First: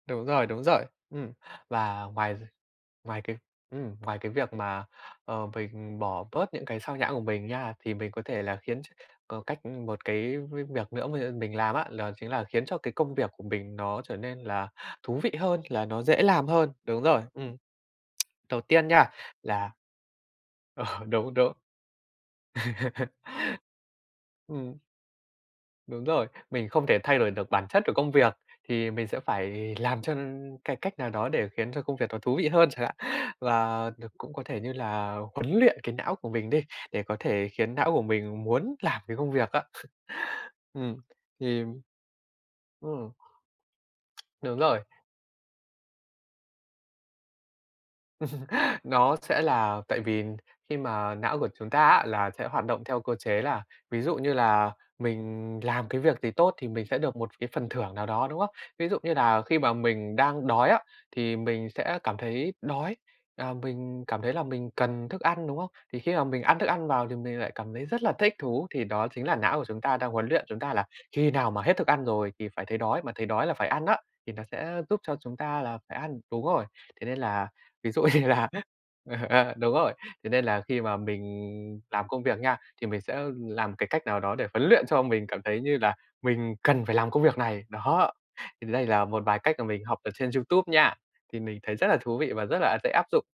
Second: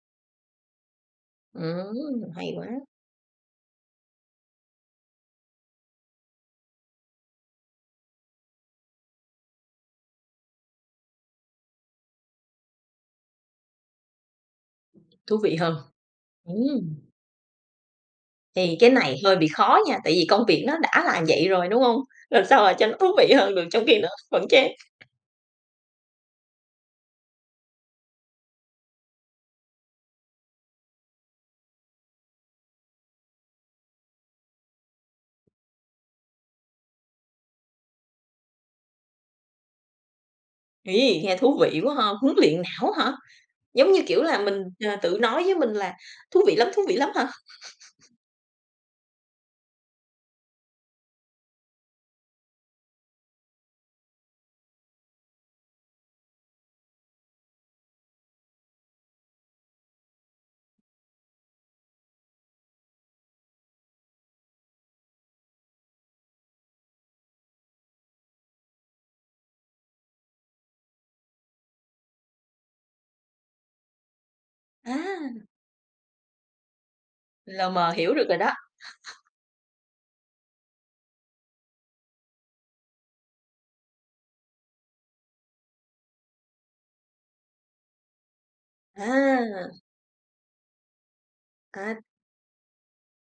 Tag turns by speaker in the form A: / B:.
A: Đúng rồi, đúng rồi. Ừm, và
B: Ừm,
A: ngoài
B: hay quá!
A: ngoài cái ừm, ngoài cái việc mà, ờ, mình bỏ bớt những cái xao nhãng của mình nha thì mình có thể là khiến ch có cách 1 cái với việc nữa mà, ưm, mình làm á, đó chính là khiến cho cái công việc của mình nó trở nên là thú vị
B: Thú vị
A: hơn
B: hơn,
A: là nó dễ làm hơn
B: ừm.
A: đúng rồi, ừm. Đầu
B: Thì
A: tiên
B: cái
A: nha
B: này hơi bị
A: là
B: khó nha tại vì công việc nó
A: Ờ,
B: đã là
A: đúng,
B: vậy
A: đúng.
B: rồi, đúng hông? Làm sao mà cho nó thú vị hơn được trong khi nó vẫn chán.
A: Ừm. Đúng rồi, mình không thể thay đổi được bản chất của công việc thì mình sẽ phải làm cho cái cách nào đó để khiến cho công việc nó thú vị hơn chẳng hạn và đ cũng có thể như là huấn luyện cái não của mình đi để có thể khiến não của mình muốn làm cái công việc á. Ừm,
B: Ấy, nghe thú
A: thì
B: vị quá ha! Huấn luyện não hả?
A: ừm.
B: Giống như kiểu là
A: Đúng
B: mình,
A: rồi.
B: ờ, tự nói với mình là thú vị lắm thú vị lắm hả?
A: Nó sẽ là tại vì khi mà não của chúng ta á là sẽ hoạt động theo cơ chế là ví dụ như là mình làm cái việc gì tốt thì mình sẽ được 1 cái phần thưởng nào đó, đúng không? Ví dụ như là khi mà mình đang đói á thì mình sẽ cảm thấy đói, à, mình cảm thấy là mình cần thức ăn, đúng không? Thì khi mà mình ăn thức ăn vào thì mình lại cảm thấy rất là thích thú thì đó chính là não của chúng ta đang huấn luyện chúng ta là khi nào mà hết thức ăn rồi thì phải thấy đói mà thấy đói là phải ăn á, thì nó sẽ giúp cho chúng
B: À!
A: ta là phải ăn đúng rồi, thế nên là,
B: Lờ
A: ví
B: mờ
A: dụ
B: hiểu được
A: như
B: rồi
A: là,
B: đó.
A: ờ, ờ, đúng rồi, thế nên là khi mà mình làm công việc nha thì mình sẽ làm cái cách nào đó để huấn luyện cho mình cảm thấy như là mình cần phải làm công việc này, đó, thì đây là một vài cách mà
B: À!
A: mình học ở trên YouTube nha, thì mình thấy rất là
B: À.
A: thú vị và rất là, ờ, dễ áp dụng.